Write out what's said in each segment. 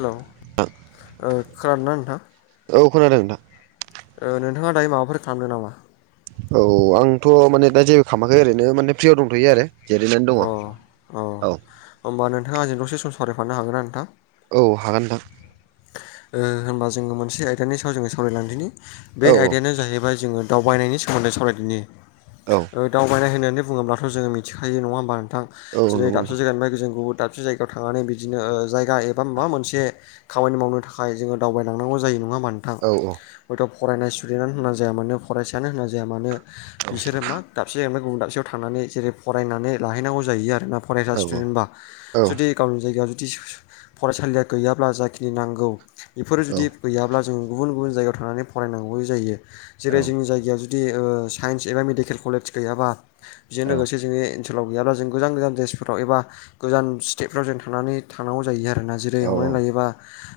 Hello औ ओ खोनादोना नोंथां? औ खोनादों नोंथां। ओ नोंथाङा दायो माबाफोर खालामदों नामा? औ आंथ' माने दा जेबो खालामाखै ओरैनो माने फ्रियाव दंथ'यो आरो जिरायनानै दङ औ। होमबाोंथाङा आंजों दसे समावरायफानो हागोन नोंथां? औ हागोन नोंथां ओ होनबा जोङो मोनसे आयदानि सायाव जोङो सावरायलां दिनि बे औ आयदायानो जाहैबाय जोङो दावबायनायनि सोमोन्दै सावरायदिनि औ। ओ दावबायनाय होननानै बुङोब्ला' जोङो मिथिखायो नङा होमबा नोंथां औ जेरै नंगौ दाबसे नोंथां जायगानिफ्राय जों गुबुन दाबसे जायगायाव थांनानै बिदिनो ओ जायगा एबा माबा मोनसे खामानि मावनो थाखाय थाखाय जोङो दावबायलांनांगौ जायो नङा होनबा नोंथां? औ हयथ' फरायनाय स्टुडेन्टानो होनना जाया मानो फरायसायानो होनना जाया मानो बिसोरो मा दाबसे जाहैबाय गुबुन दाबसेयाव थांनानै जेरै फरायनानै लाहैनांगौ जायो आरोना फरायसा औ स्टुडेन्टबा जुदि औ गावनि जायगायाव जुदि फरायसालिया गैयाब्ला जाखिनि नांगौ बेफोरो जुदि गैयाब्ला जों गुबुन गुबुन जायगायाव थानानै फरायनांगौ जायो औ जेरै जोंनि जायगायाव जु जुदि ओ साइन्स एबा मेडिकेल कलेज गैयाबा बेजों लोगोसे जोंनि ओनसोलाव गैयाब्ला जों गोजान गोजान देसफोराव एबा गोजान स्टेफ्राव जों थांनानै थानांगौ जायो आरोना औ नंगौ नोंथां औ औ जेरै नंगौ नोंथां औ हमनानै औ लायोबा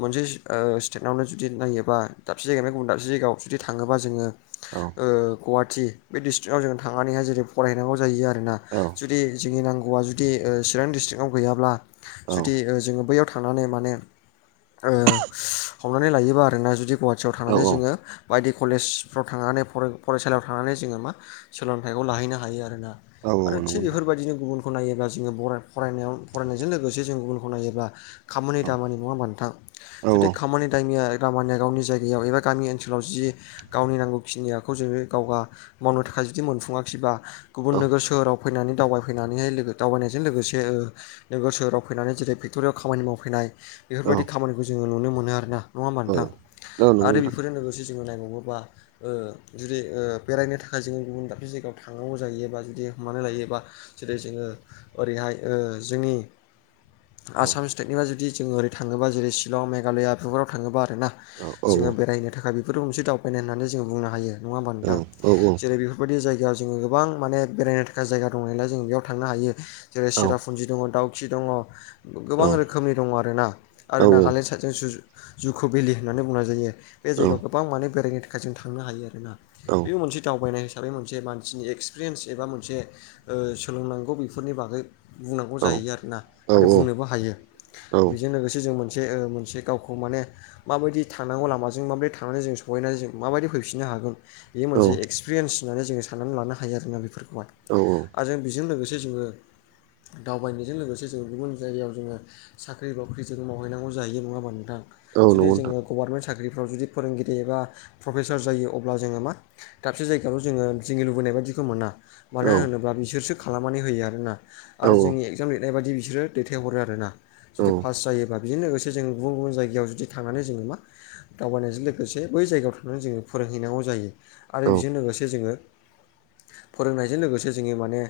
मोनसे ओ स्टेआवनो जुदि नायोबा दाबसे जायगायावानिफ्राय गुबुन दाबसे जायगायाव जुदि थाङोबा जोङो औ। ओ गवाहाटि बेडि स्ट्रिकटआव जों थांनानैहाय जेरै फरायनांगौ जायो आरो आरोना औ जुदि जोंनि नांगौआ जुदि ओ चिरां डिस्ट्रिकआव गैयाब्ला जुदि ओ जोङो बैयाव थांनानै माने ओ हमनानै लायोबा आरोना जुदि गवाटियाव थांनानै जोङो बायदि कलेजफ्राव थांनानै फरा-फरायसालियाव थांनानै जोङो मा सोलोंथाइखौ लाहैनो हायो आरो ना आरो नंगौ थिग नोंथां बेफोरबायदिनो गुबुन खौ नायोबा जोङो बराय फरायनायाव फरायनायजों लोगोसे जों गुबुनखौ नायोब्ला खामानि दामानि नङा होमबा नोंथां। जुदि खामानि दामिया-दामानिया गावनि जायगायाव एबा गामि ओनसोलाव जि गावनि नांगौखिनियाखौ जोङो गावगा मावनो थाखाय जुदि मोनफुङाखिबा गुबुन नोगोर सोहोराव फैनानै दावबाय फैनानैहाय लोगो दावबायनायजों लोगोसे ओ नोगोर सोहोराव फैनानै जेरै फेक्ट'रियाव खामानि मावफैनाय बेफोरबायदि खामानिखौ जोङो नुनो मोनो आरोना नङा होमबा नोंथां आरो बेफोरजों लोगोसे जोङो नायबावोबा ओ जुदि ओ बेरायनो थाखाय जोङो गुबुन दाबसे जायगायाव थांनांगौ जायोबा जुदि हमनानै लायोबा जेरै जोङो ओरैहाय ओ-जोंनि आसाम स्टेटनिफ्राया जुदि जों ओरै थाङोबा जेरै शिलं मेघालया बेफोराव थाङोबा आरो ना। जोङो बेरायहनो थाखाय बेफोरखौ मोनसे दावबायनो होननानै जोङो बुंनो हायो नङा होमबा नोंथां जेरै बेफोर बेफोरबायायदि जायगायाव ज गोबां म बेरायनो थाखाय जाया दंनायालाय जों बेयावांनो हायो जेरै सेराप भुन्जि दङ दाउखि दङ गोबां रोखोमनि दङ आर ना आरो ना नालेण्ड साइडजों ज-जुकु भेलि होननानै बुंनाय जायो बे जायगायाव गोबां माने बेरायनो थाखाय जों थांनो हायो आरोना। औ बेबो मोनसे दावबायनाय हिसाबै मोनसे मानसिनि एक्सपिरियेन्स एबा मोनसे ओ-सोलोंनांगौ बेफोरनि बागै बुंनांगौ जाहैयो आरोना आरो बुंनोबो हायो बेजों लोगोसे जों मोनसे ओ-मोनसे गावखौ माने माबायदि थांनांगौ लामाजों माबोरदि थांनानै जों सहैनानै जों माबायदि फैफिननो हागोन। बे मोनसे एक्सपिरियेन्स होननानै जोङो साननानै लानो हायो आरोना बेफोरखौहाय। औ औ आरो जों बेजों लोगोसे जोङो दावबायनायजों लोगोसे जोङो गुबुन जायगायाव जोङो साख्रि बाख्रिजों माव सहैनांगौ जायो नङाबा नोंथां जुदि जोङो। गभारनमेन्ट साख्रिफ्राव जुदि फोरोंगिरि एबा प्रफेसार जायो अब्ला जोङो मा दाबसे जायगायावल' जोङो जोंङनि लुबैनाय बायदिखौ मोना। मानो होनोब्ला बिसोरसो खालामनानै होयो आरोना औ आरो जोंनि एगजाम लिरनाय बायदि बिसोरो दैथाय हरो आरोना। जुदि औ फास जायो बेजों लोगोसे जों गुबुन गुबुन जायगायाव जुदि थांनानै जोङो मा? दावबायनायजों लोगोसे बै जायगायाव थांनानै जोङो फोरोंहैनांगौ जायो औ आरो बेजों लोगोसे जोङो फोरोंनायजों लोगोसे जोङो माने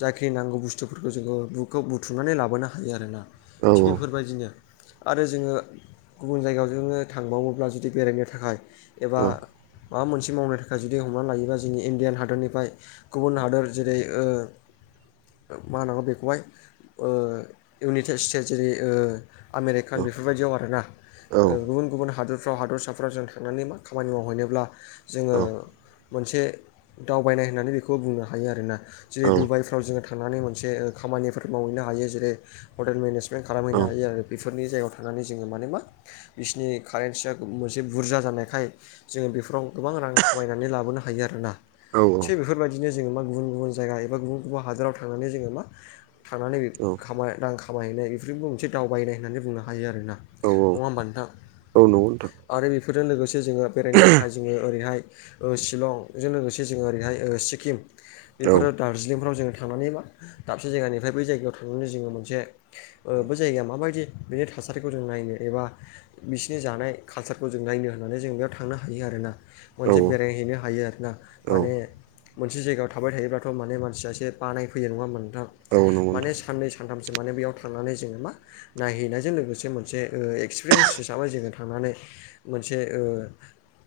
जाखिनि नांगौ बुस्थुफोरखौ जोङो बुखौ बुथुमनानै लाबोनो हायो आरोना। थिग बेफोरबायदिनो आरो जोङो गुबुन जायगायाव जोङो थांबावोब्ला जुदि बेरायनो थाखाय एबा माबा मोनसे मावनो थाखाय जुदि हमनानै लायोबा जोंनि इण्डियान हादरनिफ्राय गुबुन हादोर जेरै ओ- मा होनांगौ बेखौहाय ओ-इउनाइटेड स्टेट जेरै ओ- आमेरिकान बेफोरबायदियाव आरोना। ओ-गुबुन गुबुन हादरफ्राव हादरसाफ फोराव जों थांनानै मा खामानि मावहैनोब्ला जोङो मोनसे दावबायनाय होननानै बेखौ बुंनो हायो आरोना। जेरै डुबाइफ्राव जोङो था थांनानै मोनसे ओ-खामानिफोर मावहैनो हायो जेरै हटेल मेनेजमेन्ट खालामहैनो हायो आरो। बेफोरनि जायगायाव थांनानै जोङो माने मा? बिसिनि कारेन्सिया मोनसे बुरजा जानायखाय जोङो बेफोराव गोबां रां खामायनानै लाबोनो हायो आरोना। थिग बेफोरबाय दिनो जोङो मा गुबुन गुबुन जायगा एबा गुबुन गुबुन हादोराव थांनानै जोङो मा थांनानै औ खाम रां खामायहैनाय बेफोरबो मोनसे दावबायनाय होननानै बुंनो हायो आरोना। औ नङा होनबा नोंथां। नंगौ नोंथां आरो बेफोरजों लोगोसे जोङो बेरायनो थाखाय जोङो ओरैहाय ओ- शिलंजों लोगोसे जोङो ओरैहाय सिकिम औ बेफोरो दार्जिलिंफ्राव जोङो थांनानै मा दाबसे जायगानिफ्राय बै जायगायाव थांनानै जोङो मोनसे ओ बै जायगाया माबायदि बेनि थासारिखौ जों नायनो एबा बिसिनि जानाय कालसारखौ जों नायनो होननानै जों बेयाव थांनो हायो आरोना औ खनसे बेरायहैनो हायो आरोना औ माने मोनसे जायगायाव थाबाय थायोब्लाथ' माने मानसिया एसे बानायफैयो नङा होनबा नोंथां औ नंगौ माने नोंथां साननै सानथामसो माने बेयाव थांनानै जोङो मा? नायहैनायजों लोगोसे मोनसे एक्सपिरियेन्स हिसाबै जोङो थांनानै मोनसे ओ-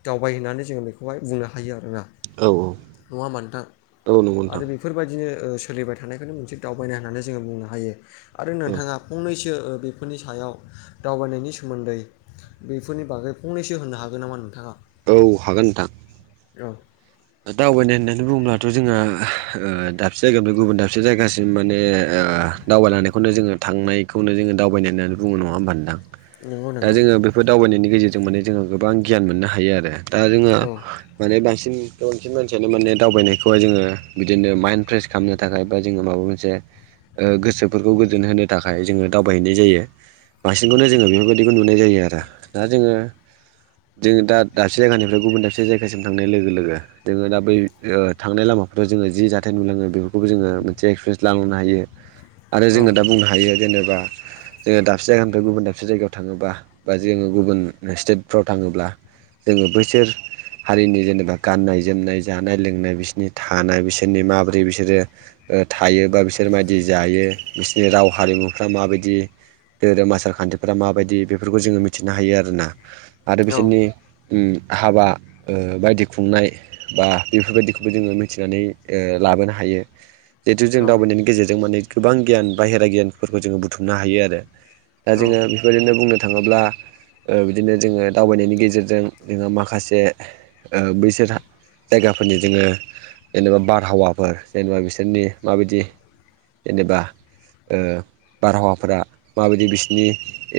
दावबाय होननानै जोङो बेखौहाय बुंनो हायो आरोना नङा औ होनबा नोंथां औ नंगौ नोंथां आरो- फोरबायदि ओ सोलिबाय थानायखौनो मोनसे दावबायनाय होननानै जोङो बुंनो हायो आरो औ नोंथाङा फंनैसो बेफोरनि सायाव दावबायनायनि सोमोन्दै बेफोरनि बागै फंनैसो होनो हागोन नामा नोंथाङा? औ हागोन नोंथां। औ। दावबायनाय होननानै बुङोब्लाथ' जोंहा ओ दाबसे जायगानिफ्राय गुबुन दाबसे जायगासिम माने ओ दावबायलांनायखौनो जोङो थांनायखौनो जोङो दावबायनाय होननानै बुङो नङा होनबा नोंथां। नंगौ दा नंगौ जोङो बेफोर दावबायनायनि गेजेरजों माने जोङो गोबां गियान मोननो हायो आरो दा जोङो औ माने बांसिन गोबांसिन मानसियानो माने दावबायनायखौहाय जोङो बिदिनो माइन्द फ्रेस खालामनो थाखाय बा जोङो माबा मोनसे ओ गोसोफोरखौ गोजोन होनो थाखाय जोङो दावबायहैनाय जायो। बांसिनखौनो जोङो बेफोरबायदिखौ नुनाय जायो आरो दा जोङो जोङो दा दाबसे जायगानिफ्राय गुबुन दाबसे जायगासिम थांनाय लोगो लोगो जोङो दा बै ओ थांनाय लामाफ्राव जोङो जि जाथाय नुलाङो बेफोरखौबो जोङो मोनसे एक्सपिरियेन्स लालांनो हायो। [inaudible] आरो जोङो दा बुंनो हायो जेनेबा जोङो दाबसे जायगानिफ्राय गुबुन दाबसे जायगायाव थाङोबा बा जोङो गुबुन स्टेटफ्राव थाङोब्ला जोङो बैसोर हारिनि जेनेबा गाननाय जोमनाय जानाय लोंनाय बिसोरनि थानाय बिसोरनि माबोरै बिसोरो ओ थायो बा बिसोर मायदि जायो बिसोरनि राव हारिमुफ्रा माबायदि धोरोम आसार खान्थिफोरा माबायदि बेफोरखौ जोङो मिथिनो हायो आरोना। आरो औ बिसोरनि उम हाबा ओ बायदि खुंनाय बा बेफोरबायदिखौबो जोङो मिथिनानै ओ लाबोनो हायो। जिहेतु जों औ दावबायनायनि गेजेरजों माने गोबां गियान बाहेरा गियानफोरखौ जोङो बुथुमनो हायो आरो। दा औ जोङो ओरैनो बुंनो थाङोब्ला ओ बिदिनो जोङो दावबायनायनि गेजेरजों जोङो माखासे ओ बैसोरहा जायगाफोरनि जोङो जेनेबा बारहावाफोर जेनेबा बिसोरनि माबायदि जेनेबा ओ बारहावाफोरा माबायदि बिसिनि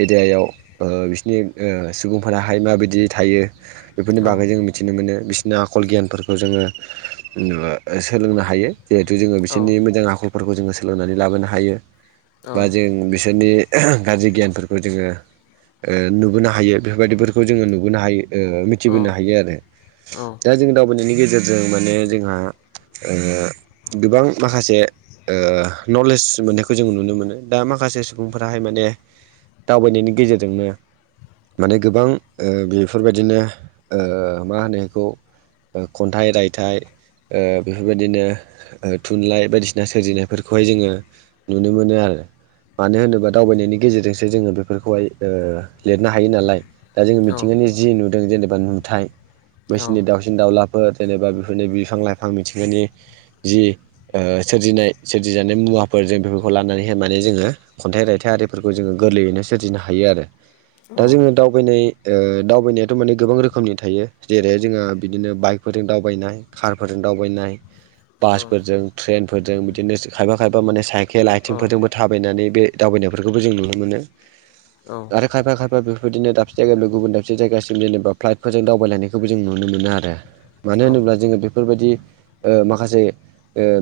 एरियायाव ओ बिसिनि ओ सुबुंफोराहाय माबायदि थायो बेफोरनि औ बागै जों मि थिनो मोनो बिसिनि आखल गियानफोरखौ जोङो [unintelligible] सोलोंनो हायो जिहेथु जोङो औ बिसोरनि मोजां आखल फोरखौ जोङो सोलोंनानै लाबोनो हायो औ बा जों बिसोरनि गाज्रि गियानफोरखौ जोङो ओ नुबोनो हायो बेफोरबायदिफोरखौ जोङो नुबोनो हायो। ओ मिथिबोनो हायो आरो दा जों [unintelligible] [unintelligible] नायनि गेजेरजों माने जोंहा ओ गोबां माखासे ओ नलेज मोन्नायखौ जों नुनो मोनो। दा माखासे सुबुंफोराहाय माने दावबायनायनि गेजेरजोंनो माने गोबां ओ बेफोरबायदिनो ओ मा होनो इखौ ओ खन्थाइ रायथाइ ओ बेफोरबायदिनो ओ थुनलाइ बायदिसिना सोरजिनायफोरखौहाय जोङो नुनो मोनो आरो। मानो होनोबा दावबायनायनि गेजेरजोंसो जोङो बेफोरखौहाय ओ लिरनो हायो नालाय। दा जोङो मिथिंगानि जि नुदों जेनेबा नुथाय [unintelligible] [unintelligible] दाउलाफोर जेनेबा बेफोरनि बिफां लाइफां मिथिंगानि जि ओ सोरजिनाय सोरजिजानाय मुवाफोर जों बेफोरखौ लानानैहाय माने जोङो खन्थाइ रायथाइ आरिफोरखौ जोङो गोरलैयैनो सोरजिनो हायो आरो। दा जोङो दावबायनाय ओ दावबायनायाथ' माने गोबां रोखोमनि थायो जेरैहाय जोंहा बिदिनो बाइकफोरजों दावबायनाय कारफोरजों दावबायनाय बासफोरजों ट्रेन फोरजों बिदिनो खायफा खायफा माने साइकेल आइथिंफोरजों बो थाबायनानै बे दावबायनायफोरखौबो जों नुनो मोनो औ आरो खायफा खायफा बेफोरबायदिनो दाबसे जायगाफोर गुबुन दाबसे जायगासि जेनेबा फ्लाइटफोरजों दावबायलायखौबो जों नुनो मोनो आरो आरो मानो होनोब्ला जोङो बे बेफोरबायदि ओ माखासे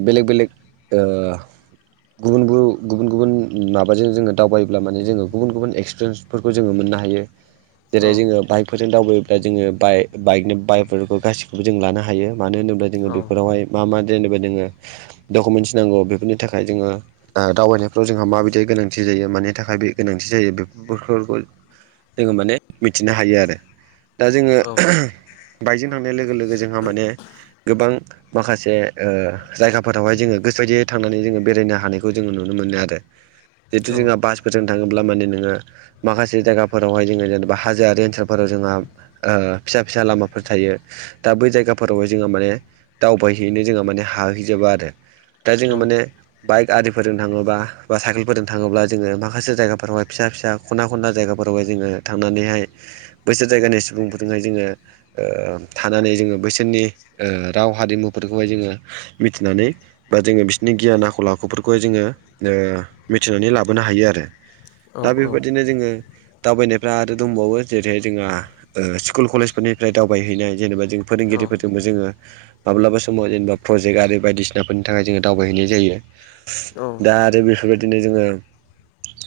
बेलेग बेलेग ओ गुबुन गुबुन गुबुन माबाजों जोङो दावबायोब्ला माने जोङो गुबुन गुबुन एक्सपिरियेन्स फोरखौ जोङो मोननो हायो जेरै जोङो बाइकफोरजों दावबायोब्ला जोङो बाइ बाइकनो बाइक बेफोरखौ गासिखौबो जों लानो हायो मानो होनोब्ला जोङो औ बेफोरावहाय मा मा जेनेबा जोङो डकुमेन्टस नांगौ बेफोरनि थाखाय जोङो दावबायनायफ्राव जोंहा माबायदि गोनांथि जायो मानि थाखाय बे गोनांथि जायो बेफोरखौ जोङो माने मिथिनो हायो आरो दा जोङो औ औ बाइकजों थांनाय लोगो लोगो जोंहा माने गोबां माखासे जायगाफोरावहाय जोङो गोसोबायदियै थांनानै जोङो बेरायनो हानायखौ जोङो नुनो मोनो आरो औ नंगौ जिहेतु जोंहा बासफोरजों थाङोब्ला माने नोङो माखासे जायगाफोरावहाय जोङो जेनेबा हाजोआरी ओनसोलफोराव जोंहा फिसा फिसा लामा फोर थायो दा बै जायगाफोरावहाय जोङो माने दावबायहैैनो जोङो माने हाहैजोबा आरो दा जोङो माने बाइक आरिफोरजों थाङोबा बा साइकेलफोरजों थाङोब्ला जोङो माखासे जायगाफोरावहाय फिसा-फिसा खनना खनला जायगाफोरावहाय जोङो थांनानैहाय बैसोर जायगानि सुबुंफोरजोंहाय जोङो ओ थानानै जोङो बैसोरनि ओ राव हारिमुफोरखौहाय जोङो मिथिनानै बा जोङो बिसोरनि गियान आखल आखुफोरखौहाय जोङो ओ मिथिनानै लाबोनो हायो आरो दा बेफोरबायदिनो जोङो दावबायनायफ्रा आरो दंबावो जेरैहाय जोंहा स्कुल कलेजफोरनि ओमफ्राय दावबायहैनाय जेनेबा जों फोरोंगिरिफोरजोंबो जोङो माब्लाबा समाव जेनेबा प्रजेक्ट आरो बायदिसिनाफोरनि थाखाय जोङो दावबायहैनाय जायो दा आरो बेफोरबायदिनो जोङो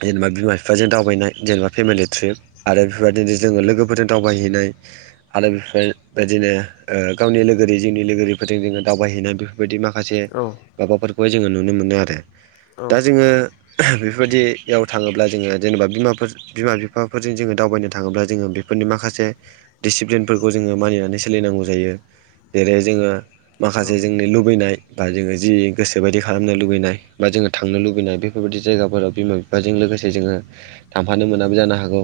जेनेबा बिमा बिफाजों दावबायनाय जेनेबा फेमिलि ट्रिप आरो बेबायदिनो जोङो लोगोफोरजों दावबायहैनाय आरो बे बेदिनो गावनि लोगोरि जिउनि लोगोरिफोरजों जोङो दावबायहैनाय बेफोरबायदि माखा माखासे माबाफोरखौहाय जोङो नुनो मोनो आरो दा जोङो बेफोरबायदियाव थाङोब्ला जोङो जेनेबा बिमाफोर बिमा बिफाफोरजों जोङो दावबायनो थाङोब्ला जोङो बेफोरनि माखासे दिसिप्लिन फोरफोरखौ जोङो मानिनानै सोलिनांगौ जायो जेरै जोङो माखासे जोंनो लुबैनाय बा जोङो जि गोसोबायदि खालामनो लुबैनाय बा जोङो थांनो लुबैनाय बेफोरबायदि जायगाफोराव बिमा बिफाजों लोगोसे जोङो थांफानो मोनाबो जानो हागौ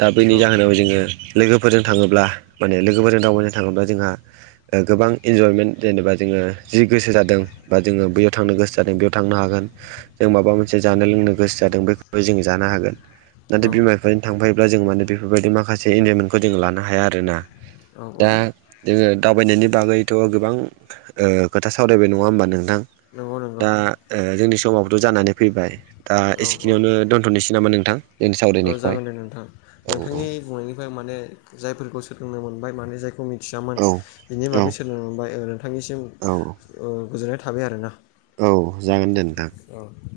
दा बेनि जाहोनाव जोङो लोगोफोरजों थाङोब्ला माने लोगोफोरजों दावबायनो थाङोब्ला जोंहा गोबां इन्जयमेन्ट जेनेबा जोङो जि गोसो जादों बा जोङो बैयाव थांनो गोसो जादों बेयाव थांनो हागोन। जों माबा मोनसे जानो लोंनो गोसो जादों बेखौबो जों जानो हागोन। नाथाय बिमा बिफाजों थांफायोब्ला जों माने बेफोरबायदि माखासे इन्जयमेन्टखौ जों लानो हाया आरो ना दा जोङो दावबायनायनि बागैथ' गोबां खोथा सावरायबाय नङा होमबा नोंथां नंगौ दा जोंनि समावथ' जानानै फैबाय दा औ एसेखिनियावनो दोन्थ'नोसै नामा नोंथां जोंनि औ सावरायनायखौहाय जागोन दे नोंथां औ नोंथांनि बुंनायनिफ्राय माने जायफोरखौ सोलोंनो मोनबाय माने जायखौ मि थियामोन औ बिनि औ बागै सोलोंबाय नोंथांनिसिम औ ओ गोजोननाय थाबाय आरोना औ जागोन दे नोंथां। अ